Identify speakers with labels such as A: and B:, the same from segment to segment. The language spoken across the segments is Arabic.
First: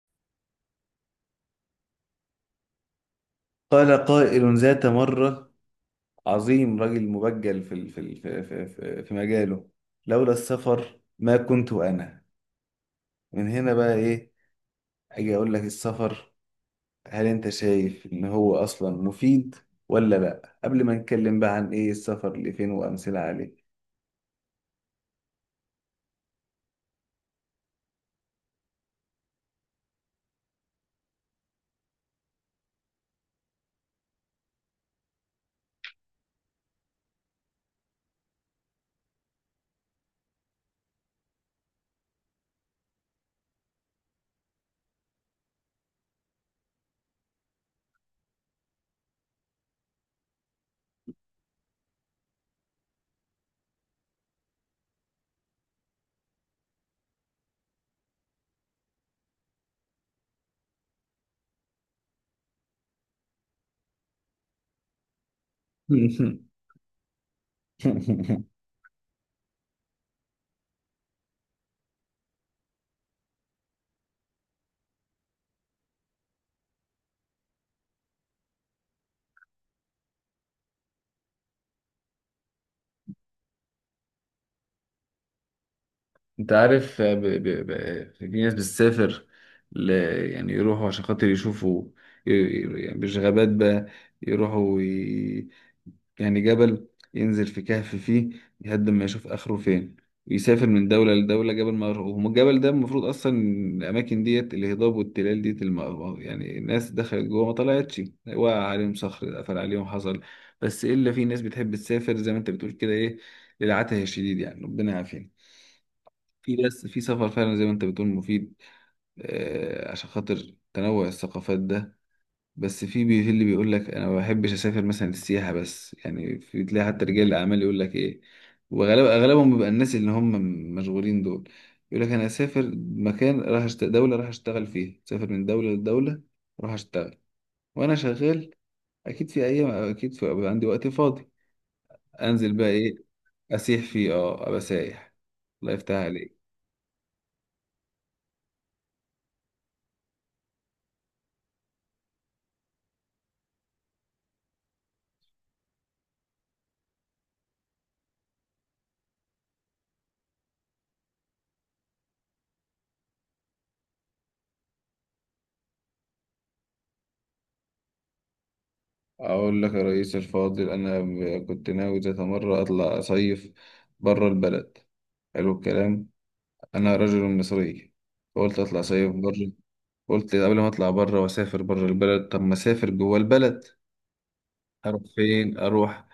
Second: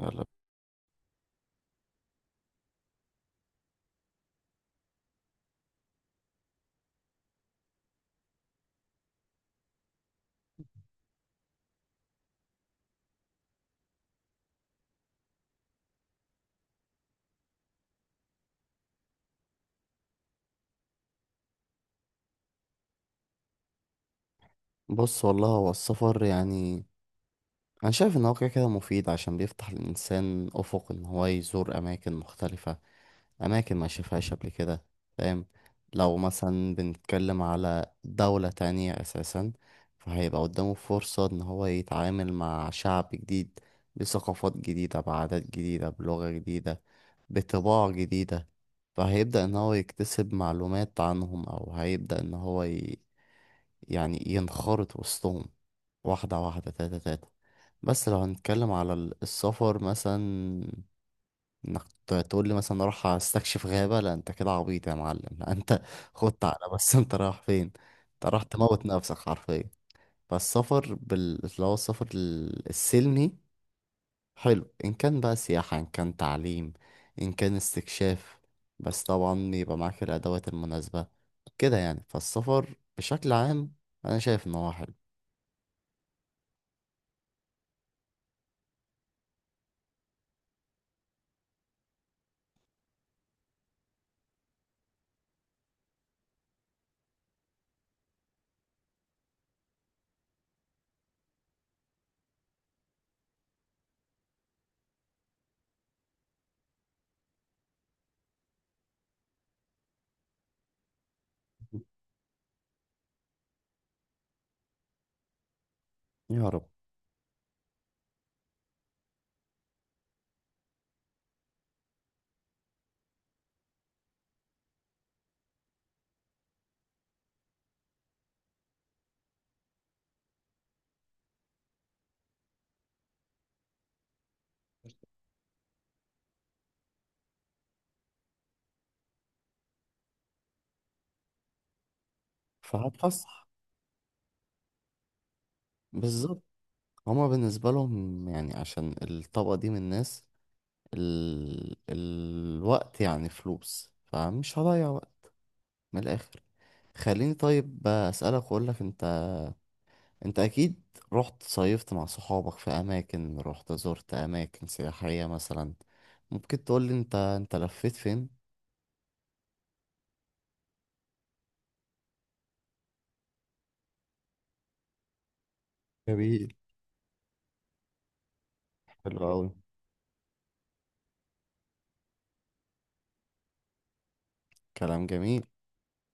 A: يلا.
B: قال قائل ذات مرة، عظيم رجل مبجل في ال- في ال- في في في في مجاله، لولا السفر ما كنت أنا من هنا. بقى إيه؟ أجي أقول لك السفر، هل أنت شايف إن هو أصلا مفيد ولا لأ؟ قبل ما نتكلم بقى عن إيه السفر لفين وأمثلة عليه.
A: بص والله هو السفر يعني انا شايف ان هو كده كده مفيد، عشان بيفتح للانسان افق ان هو يزور اماكن مختلفة، أماكن ما شافهاش قبل كده. فاهم؟ لو مثلا بنتكلم على دولة تانية أساسا، فهيبقى قدامه فرصة إن هو يتعامل مع شعب جديد بثقافات جديدة بعادات جديدة بلغة جديدة بطباع جديدة. فهيبدأ إن هو يكتسب معلومات عنهم، أو هيبدأ إن هو يعني ينخرط وسطهم. واحدة واحدة تاتا تاتا. بس لو هنتكلم على السفر مثلا، انك تقول لي مثلا اروح استكشف غابة، لا انت كده عبيط يا معلم، لا انت خدت على، بس انت رايح فين؟ انت راح تموت نفسك حرفيا. فالسفر اللي هو السفر السلمي حلو. ان كان بقى سياحة، ان كان تعليم، ان كان استكشاف، بس طبعا يبقى معاك الادوات المناسبة كده يعني. فالسفر بشكل عام انا شايف ان هو حلو.
B: أنت عارف، في ناس بتسافر، ل... يعني يروحوا عشان خاطر يشوفوا، يعني مش غابات بقى، يروحوا يعني جبل، ينزل في كهف فيه لحد ما يشوف آخره فين، ويسافر من دولة لدولة. جبل ما يروح وهم الجبل ده، المفروض أصلا الأماكن ديت، الهضاب والتلال ديت، يعني الناس دخلت جوه ما طلعتش، وقع عليهم صخر، قفل عليهم، حصل. بس إلا في ناس بتحب تسافر، زي ما أنت بتقول كده، إيه، للعته الشديد يعني، ربنا يعافينا.
A: يا
B: في،
A: رب.
B: بس في سفر فعلا زي ما أنت بتقول مفيد، عشان خاطر تنوع الثقافات ده. بس في اللي بيقول لك انا ما بحبش اسافر، مثلا السياحه بس، يعني في تلاقي حتى رجال الاعمال يقول لك ايه، وغالبا اغلبهم بيبقى الناس اللي هم مشغولين دول. يقول لك انا اسافر مكان، راح دوله راح اشتغل فيها، اسافر من دوله لدوله راح اشتغل. وانا شغال، اكيد في ايام، اكيد بيبقى عندي وقت فاضي، انزل بقى ايه،
A: فهتفسح.
B: اسيح فيه، اه، ابقى سايح. الله يفتح عليك.
A: بالظبط. هما بالنسبة لهم يعني عشان الطبقة دي من الناس الوقت يعني فلوس، فمش هضيع وقت. من الاخر، خليني طيب اسالك واقول لك. انت، انت اكيد رحت صيفت مع صحابك في اماكن، رحت زرت اماكن سياحية مثلا. ممكن تقول لي انت لفيت فين؟
B: اقول لك يا رئيس الفاضل، انا كنت ناوي ذات مره اطلع اصيف بره البلد. حلو الكلام.
A: جميل.
B: أنا رجل مصري، فقلت أطلع صيف
A: حلو أوي.
B: بره. قلت قبل ما أطلع بره وأسافر بره البلد، طب ما أسافر جوه البلد. أروح
A: كلام جميل.
B: فين؟ أروح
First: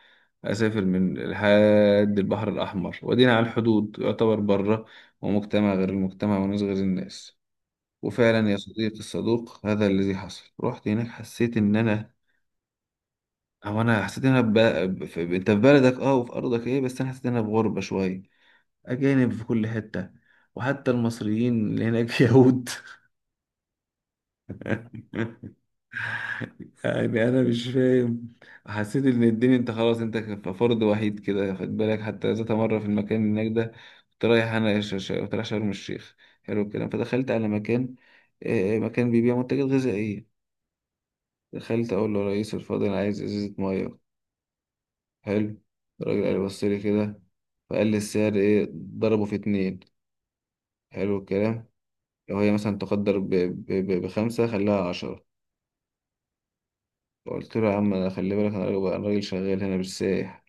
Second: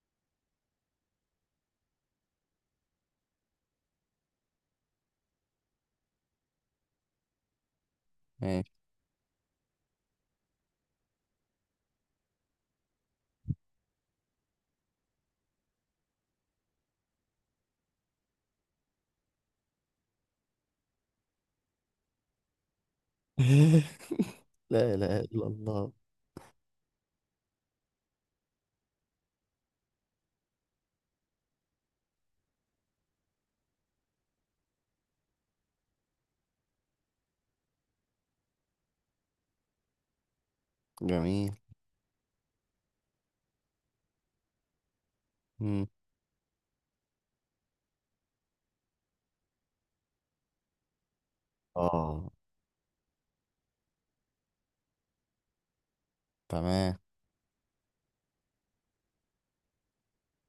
B: أسافر من لحد البحر الأحمر وأدينا على الحدود يعتبر بره، ومجتمع غير المجتمع وناس غير الناس. وفعلا يا
A: ماشي.
B: صديقي الصدوق، هذا الذي حصل. رحت هناك حسيت إن أنا، أو أنا حسيت إن أنا أنت في بلدك، أه، وفي أرضك، إيه، بس أنا حسيت إن أنا في غربة شوية. أجانب في كل حتة، وحتى المصريين اللي هناك يهود.
A: لا اله الا الله.
B: يعني انا مش فاهم. حسيت ان الدنيا، انت خلاص، انت فرد وحيد كده، خد بالك. حتى ذات مره في المكان هناك ده، كنت رايح انا، كنت رايح شرم الشيخ. حلو الكلام. فدخلت على مكان، مكان بيبيع منتجات غذائيه.
A: جميل.
B: دخلت اقول له يا ريس الفاضل، انا عايز ازازه ميه. حلو.
A: مم.
B: الراجل قال بص لي كده، فقال لي السعر ايه، ضربه في اتنين. حلو الكلام.
A: اه.
B: لو هي مثلا تقدر بخمسة، خلاها عشرة.
A: تمام.
B: قلت له يا عم، أنا خلي بالك، أنا راجل، أنا راجل شغال هنا مش سايح.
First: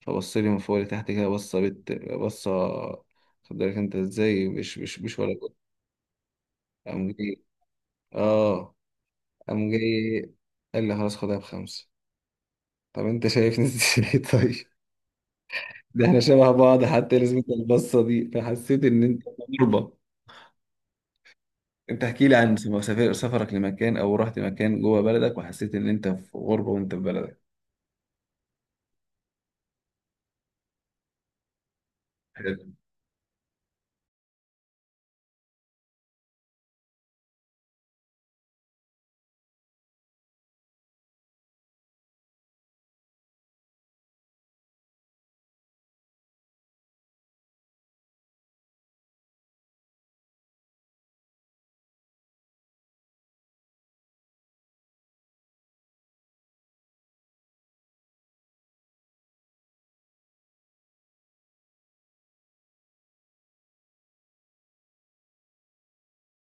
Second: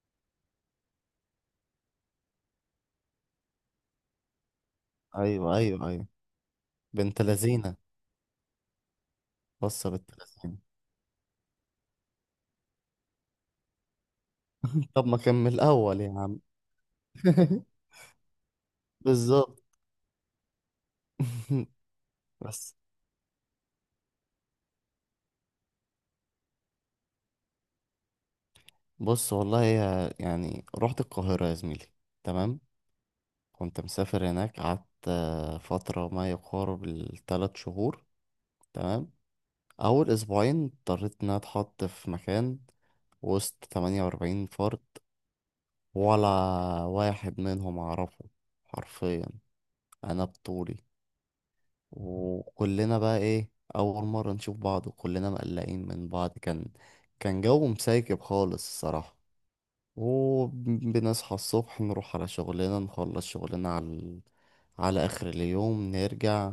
B: فبص لي من فوق لتحت كده، بصة بصة. خد بالك انت ازاي، مش ولا كنت.
A: ايوه ايوه ايوه.
B: قام
A: بنت
B: جاي.
A: لذينه.
B: اه. قام
A: بص بنت
B: جاي
A: لذينه.
B: قال لي خلاص خدها بخمسة. طب انت شايفني ازاي؟ طيب.
A: طب ما كمل الاول
B: ده
A: يا
B: احنا
A: عم.
B: شبه بعض حتى، لازمة البصة دي، فحسيت ان انت
A: بالظبط.
B: غربة. انت احكي لي عن
A: بس.
B: سفرك لمكان، او رحت مكان جوه بلدك وحسيت ان انت في غربة وانت في بلدك.
A: بص والله يعني رحت القاهرة يا زميلي.
B: حلو.
A: تمام. كنت مسافر هناك، قعدت آه، فترة ما يقارب الثلاث شهور. تمام. أول أسبوعين اضطريت إن أنا أتحط في مكان وسط 48 فرد. ولا واحد منهم أعرفه حرفيا، أنا بطولي. وكلنا بقى إيه، أول مرة نشوف بعض وكلنا مقلقين من بعض. كان جو مسيكب خالص الصراحة. وبنصحى الصبح نروح على شغلنا، نخلص شغلنا على على آخر اليوم نرجع.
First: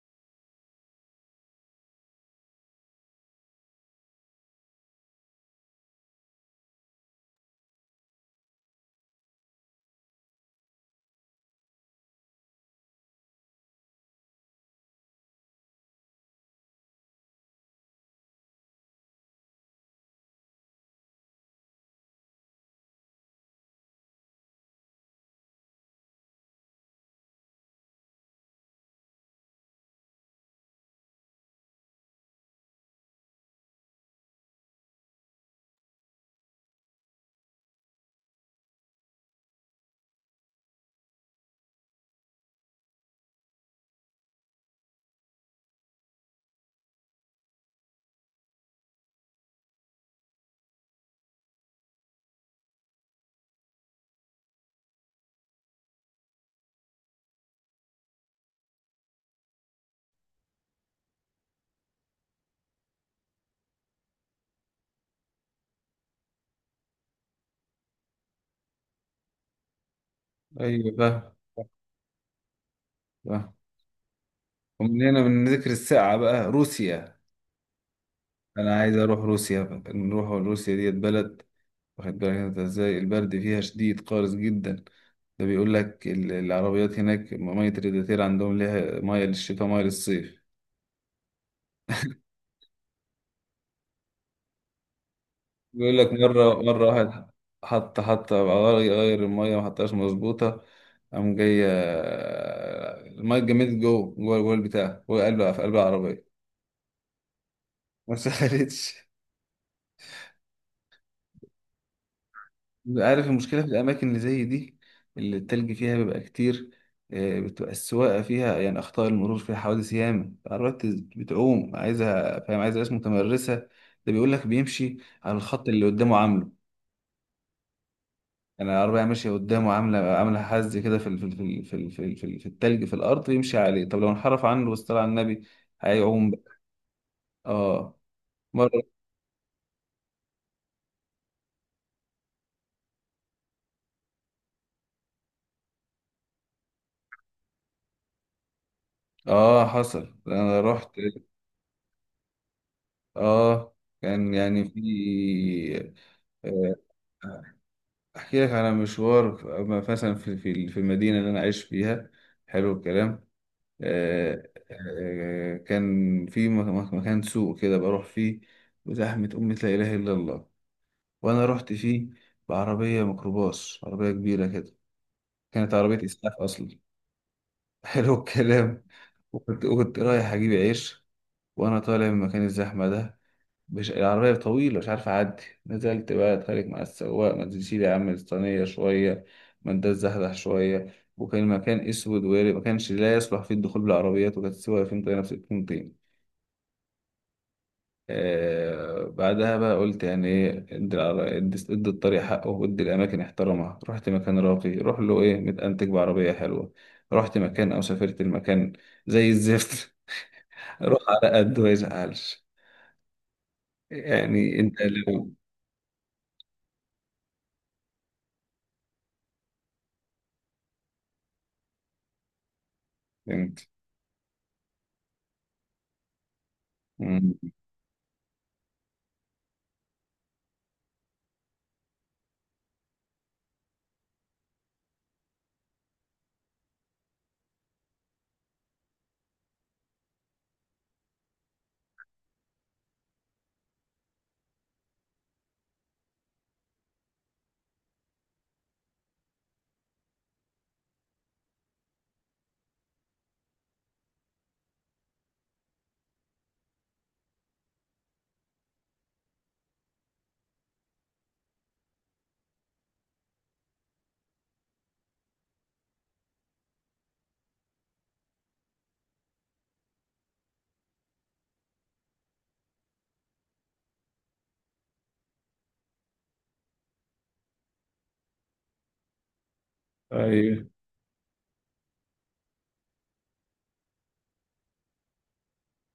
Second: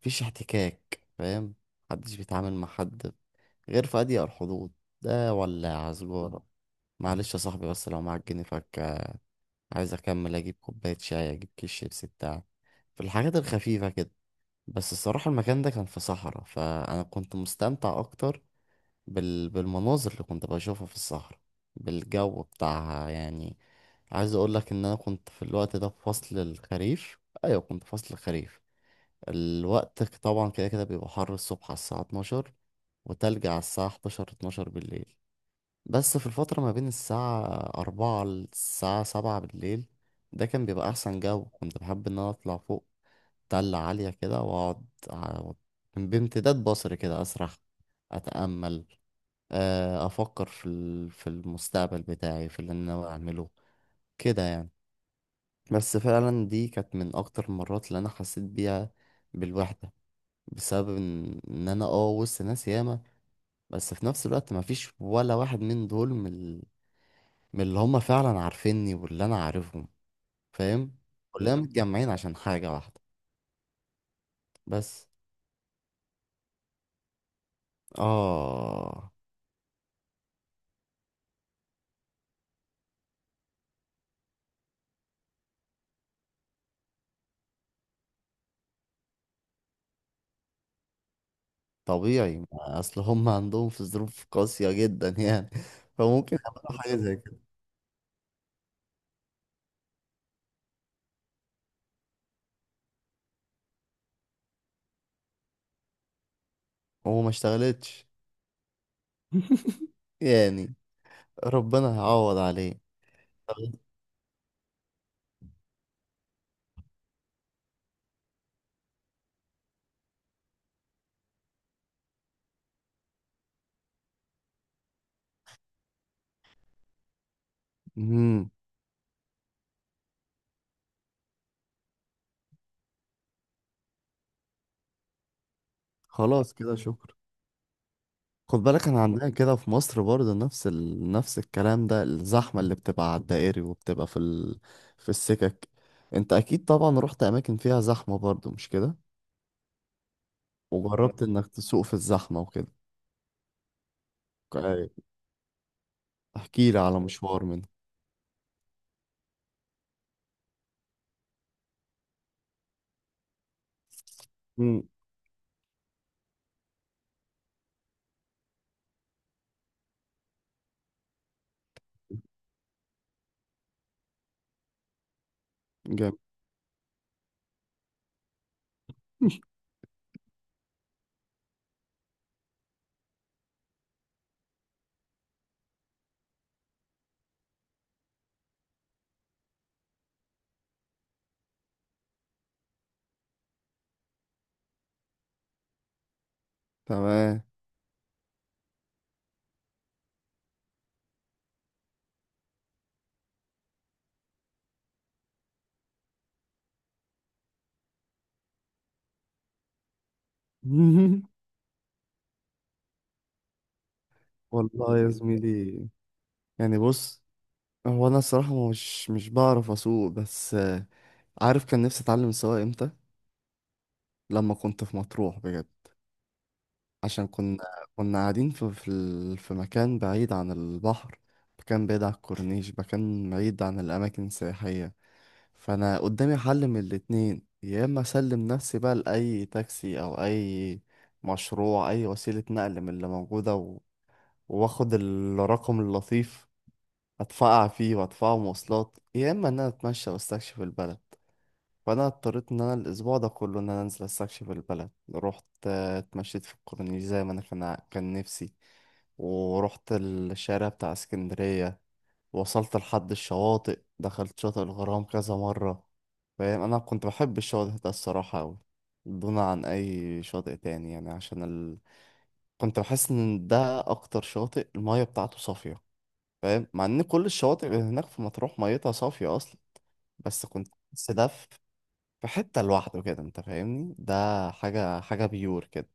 A: مفيش احتكاك، فاهم؟ محدش بيتعامل مع حد غير في أضيق الحدود. ده ولا سجارة، معلش يا صاحبي بس لو معاك جنيه فك عايز أكمل أجيب كوباية شاي أجيب كيس شيبسي بتاع، في الحاجات الخفيفة كده. بس الصراحة المكان ده كان في صحراء، فأنا كنت مستمتع أكتر بالمناظر اللي كنت بشوفها في الصحراء، بالجو بتاعها يعني. عايز اقول لك ان انا كنت في الوقت ده في فصل الخريف. ايوه كنت في فصل الخريف. الوقت طبعا كده كده بيبقى حر الصبح على الساعة 12، وتلج على الساعة 11 12 بالليل. بس في الفترة ما بين الساعة 4 للساعة 7 بالليل ده كان بيبقى احسن جو. كنت بحب ان انا اطلع فوق تلة عالية كده واقعد بامتداد بصري كده اسرح، اتأمل آه، افكر في في المستقبل بتاعي، في اللي انا ناوي اعمله كده يعني. بس فعلا دي كانت من اكتر المرات اللي انا حسيت بيها بالوحده. بسبب إن انا اه وسط ناس ياما بس في نفس الوقت مفيش ولا واحد من دول من من اللي هم فعلا عارفيني واللي انا عارفهم.
B: ايوه
A: فاهم؟
B: بقى.
A: كلنا متجمعين عشان حاجه واحده
B: بقى، ومن
A: بس.
B: هنا من ذكر الساعة بقى روسيا. انا عايز
A: اه
B: اروح روسيا بقى. نروح روسيا، ديت بلد واخد بالك انت ازاي، البرد فيها شديد قارس جدا. ده بيقول لك العربيات هناك، مية الريداتير عندهم، ليها مية للشتاء مية للصيف.
A: طبيعي، ما اصل هم عندهم في ظروف قاسيه جدا يعني.
B: بيقول لك
A: فممكن
B: مرة،
A: يعملوا
B: مرة
A: حاجه زي
B: واحد
A: كده.
B: حط حط غير المية ما حطهاش مظبوطة، قام جاية. المية اتجمدت جوه جوه جوه البتاع، جوه قلب في قلب العربية.
A: وما اشتغلتش
B: ما سخنتش.
A: يعني. ربنا هيعوض عليه.
B: عارف المشكلة في الأماكن اللي زي دي، اللي التلج فيها بيبقى كتير، بتبقى السواقة فيها يعني، أخطاء المرور فيها حوادث ياما، العربيات بتعوم عايزة، فاهم، عايزة ناس متمرسة. ده بيقول لك بيمشي على الخط اللي قدامه عامله،
A: امم.
B: يعني العربية ماشية قدامه عاملة حز كده في ال- في ال- في ال- في ال- في ال- في التلج في الأرض، يمشي عليه. طب لو انحرف عنه واصطلع على النبي هيعوم
A: خلاص
B: بقى.
A: كده شكرا.
B: اه.
A: خد
B: مرة.
A: بالك انا عندنا كده في مصر برضه نفس نفس الكلام ده، الزحمه اللي بتبقى على الدائري وبتبقى في في السكك. انت اكيد طبعا رحت اماكن فيها زحمه برضه مش كده؟
B: اه، حصل، أنا رحت.
A: وجربت انك تسوق في الزحمه وكده.
B: اه، كان يعني في،
A: أي. احكي
B: آه،
A: لي على مشوار منه.
B: احكي لك على مشوار مثلا في المدينه اللي انا عايش فيها. حلو الكلام.
A: امم.
B: كان في مكان سوق كده بروح فيه. وزحمه، امي لا اله الا الله. وانا رحت فيه بعربيه ميكروباص، عربيه كبيره كده، كانت عربيه
A: جميل.
B: اسعاف اصلا. حلو الكلام. وكنت رايح اجيب عيش. وانا طالع من مكان الزحمه ده، مش العربية طويلة مش عارف أعدي. نزلت بقى أتخانق مع السواق، ما تشيل يا عم الصينية شوية، ما انت تزحزح شوية. وكان المكان أسود وياري ما كانش، لا يصلح فيه الدخول بالعربيات، وكانت السواقة فين، طينة في الكونتين.
A: تمام.
B: آه، بعدها بقى قلت يعني إيه، ادي الطريق حقه، وادي الأماكن احترمها. رحت مكان راقي، روح له إيه متأنتج بعربية حلوة. رحت مكان أو سافرت المكان زي الزفت. روح على قد ما يزعلش يعني. أنت
A: والله يا
B: لو،
A: زميلي، يعني بص، هو انا الصراحه مش بعرف اسوق. بس عارف كان نفسي اتعلم السواقه امتى؟ لما كنت في مطروح بجد. عشان
B: فهمت،
A: كنا كنا قاعدين في في مكان بعيد عن البحر، مكان بعيد عن الكورنيش، مكان بعيد عن الاماكن السياحيه. فانا قدامي حل من الاتنين، يا اما اسلم نفسي بقى لاي تاكسي او اي مشروع، اي وسيله نقل من اللي موجوده واخد الرقم اللطيف، ادفع فيه وادفعه مواصلات، يا اما ان انا اتمشى واستكشف البلد. فانا اضطريت ان انا الاسبوع ده كله ان انا انزل استكشف البلد. رحت آه، اتمشيت في الكورنيش زي ما انا كان نفسي. ورحت الشارع بتاع اسكندرية، وصلت لحد الشواطئ، دخلت شاطئ الغرام كذا مرة. فاهم، انا كنت بحب الشاطئ ده الصراحة اوي، دون عن اي شاطئ تاني يعني عشان كنت بحس ان ده اكتر شاطئ المية بتاعته صافية. فاهم؟ مع ان كل الشواطئ اللي هناك في مطروح ميتها صافية اصلا. بس
B: ايوه.
A: كنت بحس ده في حتة لوحده كده. انت فاهمني، ده حاجة حاجة بيور كده.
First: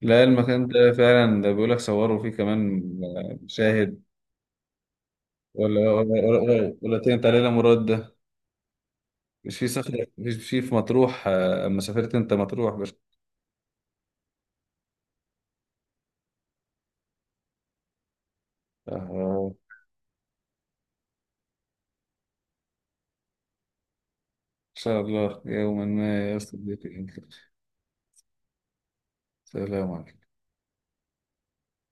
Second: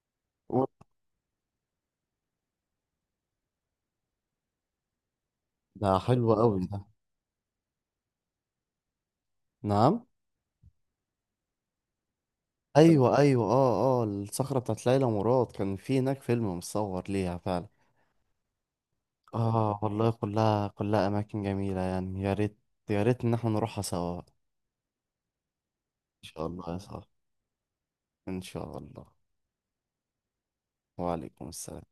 B: لا، المكان
A: و-
B: ده فعلا، ده بيقول لك صوروا فيه كمان مشاهد. ولا
A: ده
B: ولا
A: حلو قوي
B: ولا,
A: ده.
B: ولا تنت علينا مراد ده. مش في
A: نعم.
B: صخرة، مش في مطروح؟ اما سافرت انت مطروح بس.
A: ايوه ايوه اه اه، الصخرة بتاعت ليلى مراد كان في هناك فيلم متصور ليها فعلا.
B: آه،
A: اه والله كلها كلها اماكن جميلة يعني. يا ريت يا ريت ان احنا نروحها سوا. ان
B: ان شاء الله يوما ما
A: شاء
B: يصل
A: الله يا
B: بك
A: صاحبي.
B: الانكار.
A: ان شاء الله.
B: سلام عليكم.
A: وعليكم السلام.